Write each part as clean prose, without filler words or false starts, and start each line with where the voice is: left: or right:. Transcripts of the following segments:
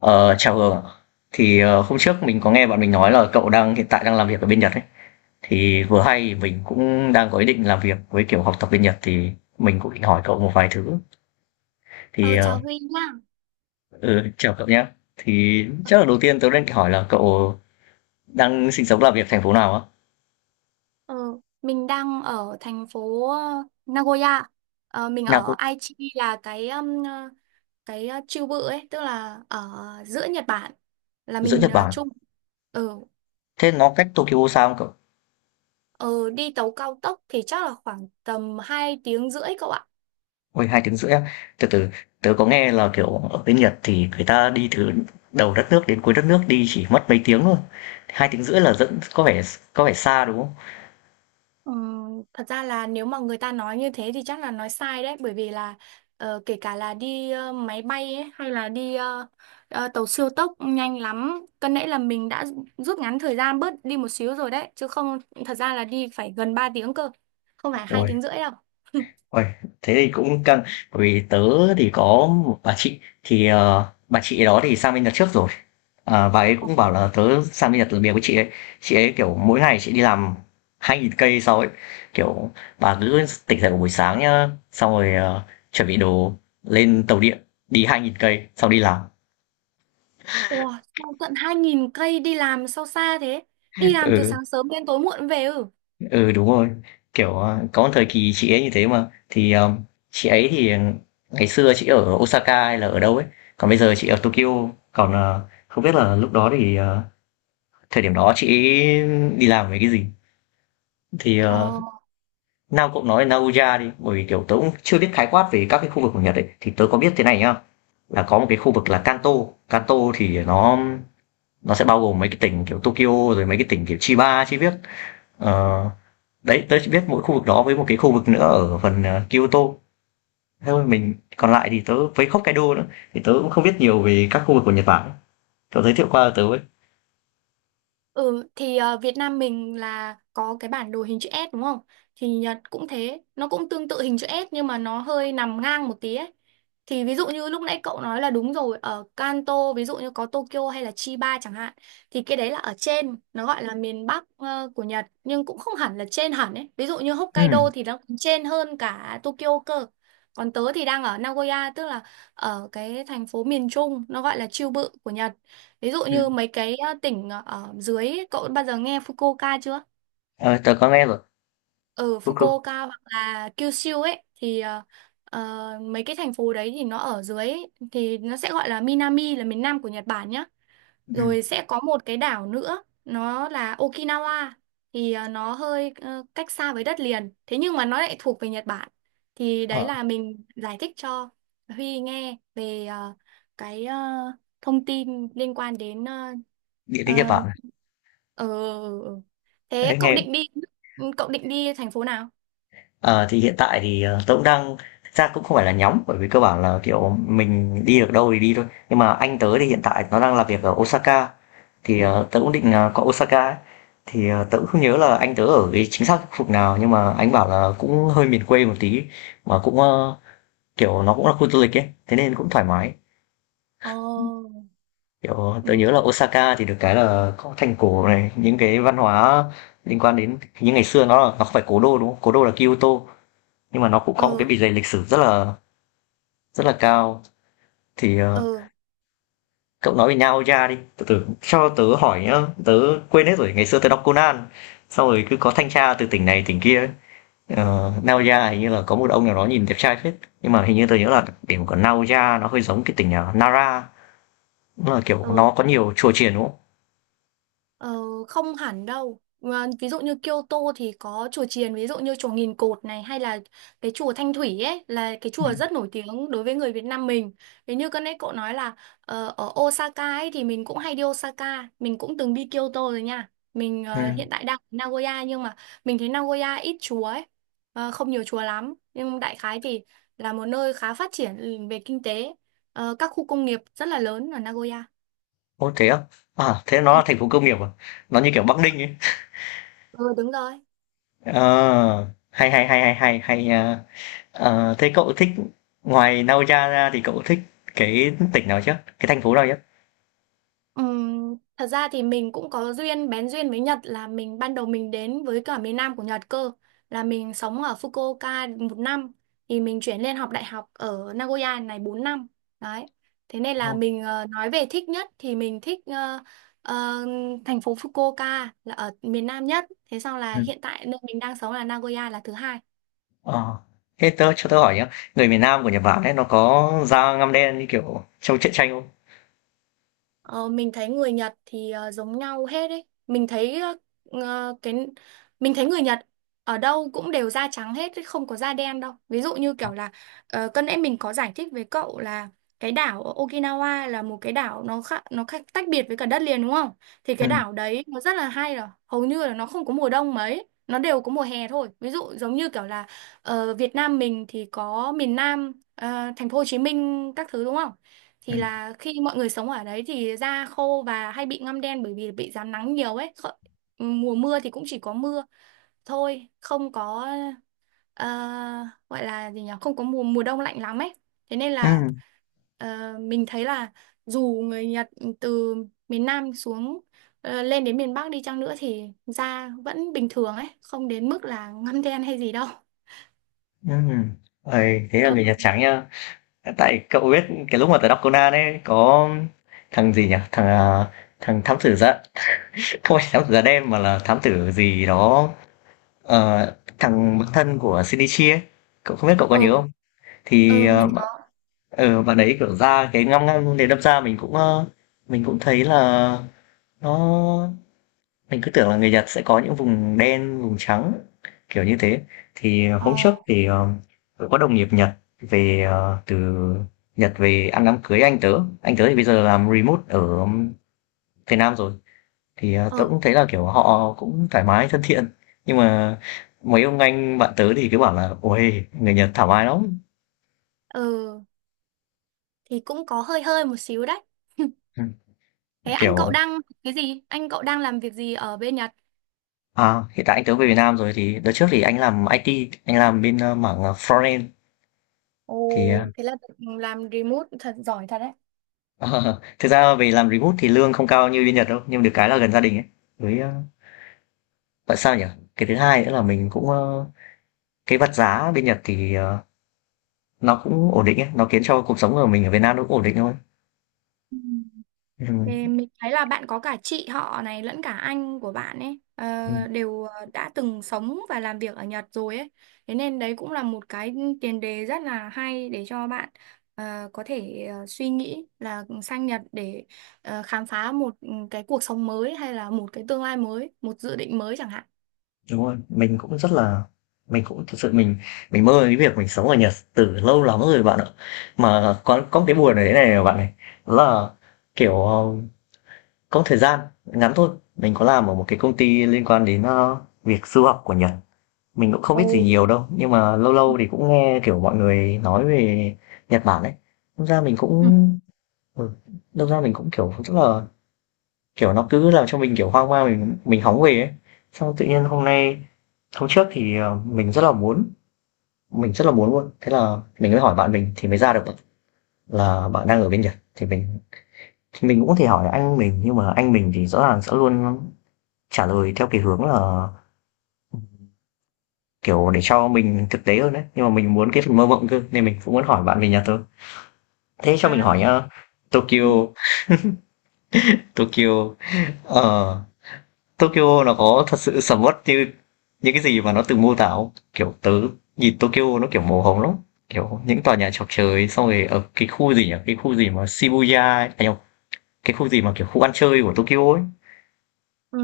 left: Ờ, chào Hường ạ. Thì hôm trước mình có nghe bạn mình nói là cậu hiện tại đang làm việc ở bên Nhật ấy. Thì vừa hay mình cũng đang có ý định làm việc với kiểu học tập bên Nhật, thì mình cũng định hỏi cậu một vài thứ. Thì
right: Ờ, Chào
left: ờ,
right: Huy nhá.
left: ừ, chào cậu nhé. Thì
right: Ờ,
left: chắc là đầu tiên tớ đang hỏi là cậu đang sinh sống làm việc thành phố nào á?
right: ờ, mình đang ở thành phố Nagoya. Ờ, mình
left: Nào
right: ở
left: có
right: Aichi là cái cái chiêu bự ấy, tức là ở giữa Nhật Bản. Là
left: giữa
right: mình
left: Nhật Bản.
right: chung. Ờ,
left: Thế nó cách Tokyo xa không cậu?
right: ờ, Đi tàu cao tốc thì chắc là khoảng tầm 2 tiếng rưỡi cậu ạ.
left: Ôi, 2 tiếng rưỡi á? Từ từ, tớ có nghe là, kiểu, ở bên Nhật thì người ta đi từ đầu đất nước đến cuối đất nước đi chỉ mất mấy tiếng thôi. 2 tiếng rưỡi là dẫn có vẻ xa, đúng không?
right: Ừ, thật ra là nếu mà người ta nói như thế thì chắc là nói sai đấy, bởi vì là kể cả là đi máy bay ấy, hay là đi tàu siêu tốc nhanh lắm, cân nãy là mình đã rút ngắn thời gian bớt đi một xíu rồi đấy, chứ không thật ra là đi phải gần 3 tiếng cơ, không phải hai
left: Uầy,
right: tiếng rưỡi đâu.
left: uầy, thế thì cũng căng. Bởi vì tớ thì có một bà chị, thì, bà chị đó thì sang bên Nhật trước rồi. Bà ấy cũng bảo là tớ sang bên Nhật làm việc với Chị ấy kiểu mỗi ngày chị đi làm 2.000 cây sau ấy, kiểu bà cứ tỉnh dậy vào buổi sáng nhá, xong rồi chuẩn bị đồ, lên tàu điện, đi 2.000 cây xong đi làm.
right: Ủa, sao tận 2000 cây đi làm, sao xa thế? Đi làm từ
left: Ừ,
right: sáng sớm đến tối muộn về. Ừ
left: ừ, đúng rồi. Kiểu có một thời kỳ chị ấy như thế. Mà thì chị ấy thì ngày xưa chị ở Osaka hay là ở đâu ấy, còn bây giờ chị ở Tokyo. Còn không biết là lúc đó thì thời điểm đó chị ấy đi làm về cái gì thì
right: ờ
left: nào cậu nói Naoya đi, bởi vì kiểu tớ cũng chưa biết khái quát về các cái khu vực của Nhật ấy, thì tớ có biết thế này nhá: là có một cái khu vực là Kanto. Kanto thì nó sẽ bao gồm mấy cái tỉnh kiểu Tokyo, rồi mấy cái tỉnh kiểu Chiba chi biết. Ờ, đấy tớ chỉ biết mỗi khu vực đó, với một cái khu vực nữa ở phần Kyoto thôi. Mình còn lại thì tớ với Hokkaido nữa, thì tớ cũng không biết nhiều về các khu vực của Nhật Bản, cậu giới thiệu qua cho tớ ấy.
right: Ừ thì Việt Nam mình là có cái bản đồ hình chữ S đúng không? Thì Nhật cũng thế, nó cũng tương tự hình chữ S nhưng mà nó hơi nằm ngang một tí ấy. Thì ví dụ như lúc nãy cậu nói là đúng rồi, ở Kanto ví dụ như có Tokyo hay là Chiba chẳng hạn, thì cái đấy là ở trên, nó gọi là miền Bắc của Nhật, nhưng cũng không hẳn là trên hẳn ấy. Ví dụ như
left: Ừ.
right: Hokkaido thì nó còn trên hơn cả Tokyo cơ. Còn tớ thì đang ở Nagoya, tức là ở cái thành phố miền Trung, nó gọi là Chiêu Bự của Nhật. Ví dụ
left: Ừ.
right: như mấy cái tỉnh ở dưới ấy, cậu bao giờ nghe Fukuoka chưa?
left: Ờ, tớ có nghe rồi.
right: Ở
left: Fuku
right: Fukuoka hoặc là Kyushu ấy thì mấy cái thành phố đấy thì nó ở dưới ấy, thì nó sẽ gọi là Minami, là miền Nam của Nhật Bản nhá.
left: ừ.
right: Rồi sẽ có một cái đảo nữa nó là Okinawa, thì nó hơi cách xa với đất liền. Thế nhưng mà nó lại thuộc về Nhật Bản. Thì đấy
left: Ờ,
right: là mình giải thích cho Huy nghe về cái thông tin liên quan đến
left: địa lý Nhật
right: ờ,
left: Bản
right: Ờ. Thế
left: đấy
right: cậu
left: nghe.
right: định đi, cậu định đi thành phố nào?
left: Ờ, thì hiện tại thì, tớ cũng đang, thực ra cũng không phải là nhóm, bởi vì cơ bản là, kiểu, mình đi được đâu thì đi thôi. Nhưng mà anh tớ thì hiện tại nó đang làm việc ở Osaka, thì, tớ cũng định, qua Osaka ấy. Thì, tớ cũng không nhớ là anh tớ ở cái chính xác khu vực nào, nhưng mà anh bảo là cũng hơi miền quê một tí, mà cũng, ơ, kiểu, nó cũng là khu du lịch ấy, thế nên cũng thoải mái.
right: Ồ.
left: Kiểu, tớ
right: Ừ.
left: nhớ là Osaka thì được cái là có thành cổ này, những cái văn hóa liên quan đến những ngày xưa. Nó là, nó không phải cố đô, đúng không? Cố đô là Kyoto, nhưng mà nó cũng có một
right: Ừ.
left: cái bề dày lịch sử rất là cao. Thì
right: Ừ.
left: cậu nói về nhà, đi từ từ cho tớ hỏi nhá. Tớ quên hết rồi, ngày xưa tớ đọc Conan sau rồi cứ có thanh tra từ tỉnh này tỉnh kia ấy. Ờ, Naoya hình như là có một ông nào đó nhìn đẹp trai phết, nhưng mà hình như tớ nhớ là điểm của Naoya nó hơi giống cái tỉnh Nara, nó là kiểu
right: Ừ.
left: nó có nhiều chùa chiền, đúng không?
right: Ờ, không hẳn đâu. Mà ví dụ như Kyoto thì có chùa chiền, ví dụ như chùa Nghìn Cột này hay là cái chùa Thanh Thủy ấy, là cái
left: Ừ.
right: chùa rất nổi tiếng đối với người Việt Nam mình. Thế như cái nãy cậu nói là ở Osaka ấy thì mình cũng hay đi Osaka, mình cũng từng đi Kyoto rồi nha. Mình
left: Ừ.
right: hiện tại đang ở Nagoya nhưng mà mình thấy Nagoya ít chùa ấy, không nhiều chùa lắm. Nhưng đại khái thì là một nơi khá phát triển về kinh tế. Ờ, các khu công nghiệp rất là lớn ở Nagoya.
left: Ô thế á? À thế nó
right: Ừ.
left: là thành phố công nghiệp à? Nó như kiểu Bắc Ninh ấy.
right: Ừ đúng rồi.
left: Ờ, hay, hay, hay, hay, hay, hay nha. Ờ, thế cậu thích, ngoài Nagoya ra thì cậu thích cái tỉnh nào chứ, cái thành phố nào chứ?
right: Thật ra thì mình cũng có duyên, bén duyên với Nhật là ban đầu mình đến với cả miền Nam của Nhật cơ, là mình sống ở Fukuoka 1 năm, thì mình chuyển lên học đại học ở Nagoya này 4 năm đấy. Thế nên là
left: Đúng.
right: mình nói về thích nhất thì mình thích ờ, thành phố Fukuoka là ở miền Nam nhất, thế sau là
left: Ừ.
right: hiện tại nơi mình đang sống là Nagoya là thứ hai.
left: Ờ, thế tớ cho tớ hỏi nhá, người miền Nam của Nhật Bản ấy nó có da ngăm đen như kiểu trong truyện tranh không?
right: Ờ, mình thấy người Nhật thì giống nhau hết ấy. Mình thấy ờ, ờ, cái mình thấy người Nhật ở đâu cũng đều da trắng hết, chứ không có da đen đâu. Ví dụ như
left: Ờ.
right: kiểu là cân nãy mình có giải thích với cậu là cái đảo ở Okinawa là một cái đảo, nó khác, tách biệt với cả đất liền đúng không? Thì
left: Ừ,
right: cái đảo đấy nó rất là hay rồi, hầu như là nó không có mùa đông mấy, nó đều có mùa hè thôi. Ví dụ giống như kiểu là ở Việt Nam mình thì có miền Nam, thành phố Hồ Chí Minh các thứ đúng không?
left: ừ,
right: Thì là khi mọi người sống ở đấy thì da khô và hay bị ngăm đen bởi vì bị rám nắng nhiều ấy. Mùa mưa thì cũng chỉ có mưa thôi, không có ờ, gọi là gì nhỉ, không có mùa mùa đông lạnh lắm ấy, thế nên là mình thấy là dù người Nhật từ miền Nam xuống, lên đến miền Bắc đi chăng nữa thì da vẫn bình thường ấy, không đến mức là ngăm đen hay gì đâu.
left: ừ, ừ. Ôi, thế là
right: ờ
left: người Nhật trắng nhá. Tại cậu biết, cái lúc mà tớ đọc Conan ấy có thằng gì nhỉ? Thằng à, thằng thám tử da không phải thám tử da đen mà là thám tử gì đó. Ờ, thằng bạn thân của Shinichi ấy, cậu không biết cậu có
right: ờ
left: nhớ không? Thì
right: ờ, mình
left: bạn,
right: có.
left: bạn ấy kiểu ra cái ngăm ngăm, để đâm ra mình cũng, mình cũng thấy là nó, mình cứ tưởng là người Nhật sẽ có những vùng đen, vùng trắng kiểu như thế. Thì hôm trước
right: ờ
left: thì tớ có đồng nghiệp Nhật về từ Nhật về ăn đám cưới anh tớ. Anh tớ thì bây giờ làm remote ở Việt Nam rồi. Thì, tớ
right: ờ
left: cũng thấy là, kiểu, họ cũng thoải mái, thân thiện, nhưng mà mấy ông anh bạn tớ thì cứ bảo là "Uầy, người Nhật thoải mái lắm!"
right: ờ thì cũng có hơi hơi một xíu đấy.
left: Ừm,
right: Thế anh cậu
left: kiểu
right: đang cái gì? Anh cậu đang làm việc gì ở bên Nhật?
left: à, hiện tại anh tớ về Việt Nam rồi. Thì đợt trước thì anh làm IT, anh làm bên, ơ, mảng, Front-end.
right: Ồ,
left: Thì,
right: thế là được làm remote thật, giỏi thật đấy.
left: thực ra về làm remote thì lương không cao như bên Nhật đâu, nhưng được cái là gần gia đình ấy, với, ơ, tại sao nhỉ? Cái thứ hai nữa là mình cũng, ơ, cái vật giá bên Nhật thì, nó cũng ổn định ấy, nó khiến cho cuộc sống của mình ở Việt Nam nó cũng ổn định thôi.
right: Ừ.
left: Ừm.
right: Thì mình thấy là bạn có cả chị họ này lẫn cả anh của bạn ấy đều đã từng sống và làm việc ở Nhật rồi ấy. Thế nên đấy cũng là một cái tiền đề rất là hay để cho bạn có thể suy nghĩ là sang Nhật để khám phá một cái cuộc sống mới, hay là một cái tương lai mới, một dự định mới chẳng hạn.
left: Đúng rồi, mình cũng rất là, mình cũng thực sự mình mơ cái việc mình sống ở Nhật từ lâu lắm rồi bạn ạ. Mà có một cái buồn ở đấy này bạn này, đó là, kiểu, có một thời gian ngắn thôi, mình có làm ở một cái công ty liên quan đến, ơ, việc du học của Nhật. Mình cũng không biết gì
right: Ồ.
left: nhiều đâu, nhưng mà lâu lâu thì cũng nghe, kiểu, mọi người nói về Nhật Bản ấy, đâm ra mình cũng,
right: Ừ.
left: ừ, đâm ra mình cũng, kiểu, rất là. Kiểu nó cứ làm cho mình, kiểu, hoang mang. Mình hóng về ấy. Xong tự nhiên hôm nay, hôm trước thì, mình rất là muốn, mình rất là muốn luôn, thế là mình mới hỏi bạn mình thì mới ra được là bạn đang ở bên Nhật. Thì mình, thì mình cũng có thể hỏi anh mình, nhưng mà anh mình thì rõ ràng sẽ luôn trả lời theo cái hướng là, kiểu, để cho mình thực tế hơn đấy, nhưng mà mình muốn cái phần mơ mộng cơ, nên mình cũng muốn hỏi bạn về Nhật thôi. Thế cho mình
right: À.
left: hỏi nhá, Tokyo
right: Ừ.
left: Tokyo, ờ Tokyo nó có thật sự sầm uất như những cái gì mà nó từng mô tả không? Kiểu tớ nhìn Tokyo nó kiểu màu hồng lắm. Kiểu những tòa nhà chọc trời, xong rồi ở cái khu gì nhỉ? Cái khu gì mà Shibuya ấy. À, nhầm, cái khu gì mà kiểu khu ăn chơi của Tokyo ấy.
right: Ừ,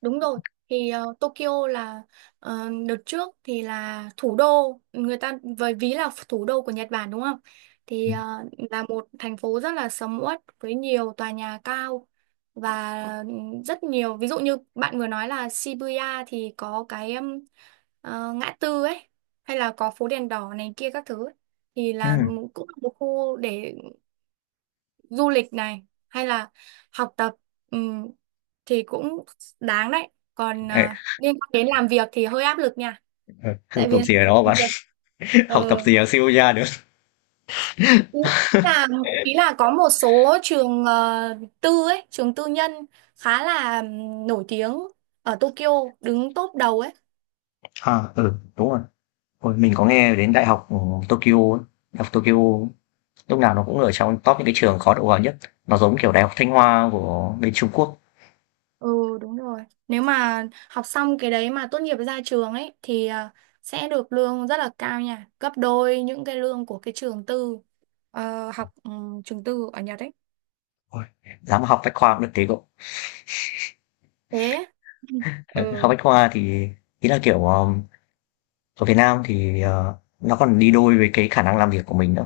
right: đúng rồi. Thì Tokyo là đợt trước thì là thủ đô, người ta với ví là thủ đô của Nhật Bản đúng không? Thì
left: Ừ.
right: là một thành phố rất là sầm uất với nhiều tòa nhà cao, và rất nhiều ví dụ như bạn vừa nói là Shibuya thì có cái ngã tư ấy, hay là có phố đèn đỏ này kia các thứ ấy. Thì là
left: Ừ.
right: cũng là một khu để du lịch này, hay là học tập, ừm, thì cũng đáng đấy. Còn
left: Ê,
right: liên quan đến làm việc thì hơi áp lực nha.
left: ờ, học
right: Tại vì
left: tập gì ở đó
right: làm
left: bạn?
right: việc
left: Học tập
right: ờ,
left: gì ở Shibuya được?
right: ý là, ý là có một số trường tư ấy, trường tư nhân khá là nổi tiếng ở Tokyo, đứng top đầu ấy.
left: À, ừ, đúng rồi. Ôi, mình có nghe đến đại học, Tokyo ấy. Đại học Tokyo lúc nào nó cũng ở trong top những cái trường khó đậu vào nhất. Nó giống kiểu đại học Thanh Hoa của bên Trung Quốc.
right: Ừ đúng rồi. Nếu mà học xong cái đấy mà tốt nghiệp ra trường ấy thì à, sẽ được lương rất là cao nha, gấp đôi những cái lương của cái trường tư, ờ, học ừ, trường tư ở Nhật ấy.
left: Ôi, dám học bách khoa cũng được tí cậu.
right: Thế. Ừ.
left: Học Bách Khoa thì, ý là, kiểu, ở Việt Nam thì, nó còn đi đôi với cái khả năng làm việc của mình nữa.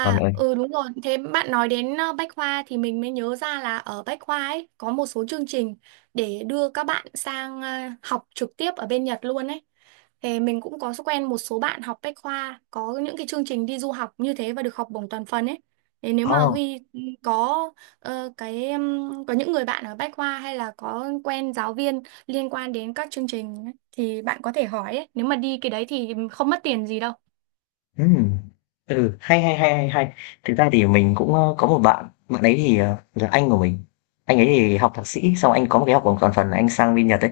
left: Còn ở,
right: ừ đúng rồi. Thế bạn nói đến Bách Khoa thì mình mới nhớ ra là ở Bách Khoa ấy có một số chương trình để đưa các bạn sang học trực tiếp ở bên Nhật luôn ấy. Thì mình cũng có quen một số bạn học Bách Khoa có những cái chương trình đi du học như thế và được học bổng toàn phần ấy. Thế nếu mà
left: oh,
right: Huy có ờ, cái có những người bạn ở Bách Khoa, hay là có quen giáo viên liên quan đến các chương trình ấy, thì bạn có thể hỏi ấy. Nếu mà đi cái đấy thì không mất tiền gì đâu.
left: ừm, ừ, hay, hay, hay, hay, hay. Thực ra thì mình cũng, ơ, có một bạn, bạn ấy thì, là anh của mình. Anh ấy thì học thạc sĩ, xong anh có một cái học bổng toàn phần, anh sang bên Nhật ấy.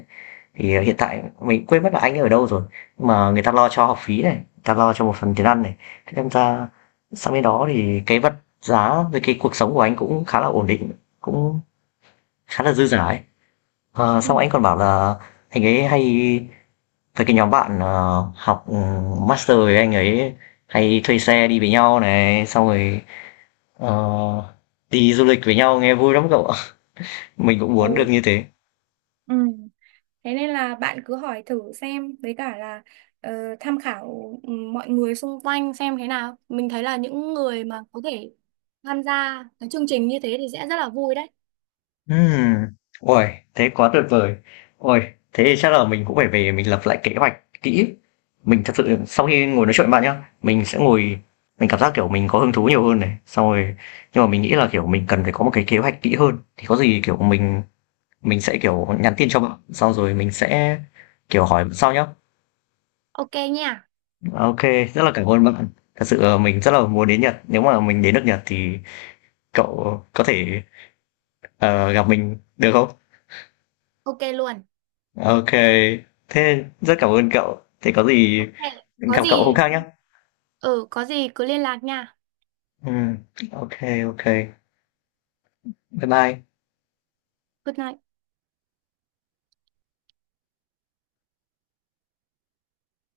left: Thì, hiện tại mình quên mất là anh ấy ở đâu rồi, nhưng mà người ta lo cho học phí này, người ta lo cho một phần tiền ăn này. Thế nên ra sang bên đó thì cái vật giá với cái cuộc sống của anh cũng khá là ổn định, cũng khá là dư dả ấy. Ờ,
right: Ừ.
left: xong anh còn bảo là anh ấy hay với cái nhóm bạn học, master với anh ấy hay thuê xe đi với nhau này, xong rồi ờ, đi du lịch với nhau nghe vui lắm cậu ạ. Mình cũng
right: Ừ.
left: muốn được như thế.
right: Ừ. Thế nên là bạn cứ hỏi thử xem, với cả là ờ, tham khảo mọi người xung quanh xem thế nào. Mình thấy là những người mà có thể tham gia cái chương trình như thế thì sẽ rất là vui đấy.
left: Ừm. Ôi, thế quá tuyệt vời. Ôi, thế thì chắc là mình cũng phải về mình lập lại kế hoạch kỹ. Mình thật sự sau khi ngồi nói chuyện với bạn nhá, mình sẽ ngồi, mình cảm giác kiểu mình có hứng thú nhiều hơn này, xong rồi nhưng mà mình nghĩ là kiểu mình cần phải có một cái kế hoạch kỹ hơn. Thì có gì kiểu mình sẽ kiểu nhắn tin cho bạn sau, rồi mình sẽ kiểu hỏi sau nhá.
right: Ok nha.
left: Ok. Rất là cảm ơn bạn, thật sự mình rất là muốn đến Nhật. Nếu mà mình đến nước Nhật thì cậu có thể, gặp mình được không?
right: Ok luôn.
left: Ok. Thế rất cảm ơn cậu, thế có gì
right: Ok, có
left: gặp cậu hôm
right: gì,
left: khác nhá.
right: ừ có gì cứ liên lạc nha.
left: Ừ, ok. Ok. Bye bye.
right: Good night.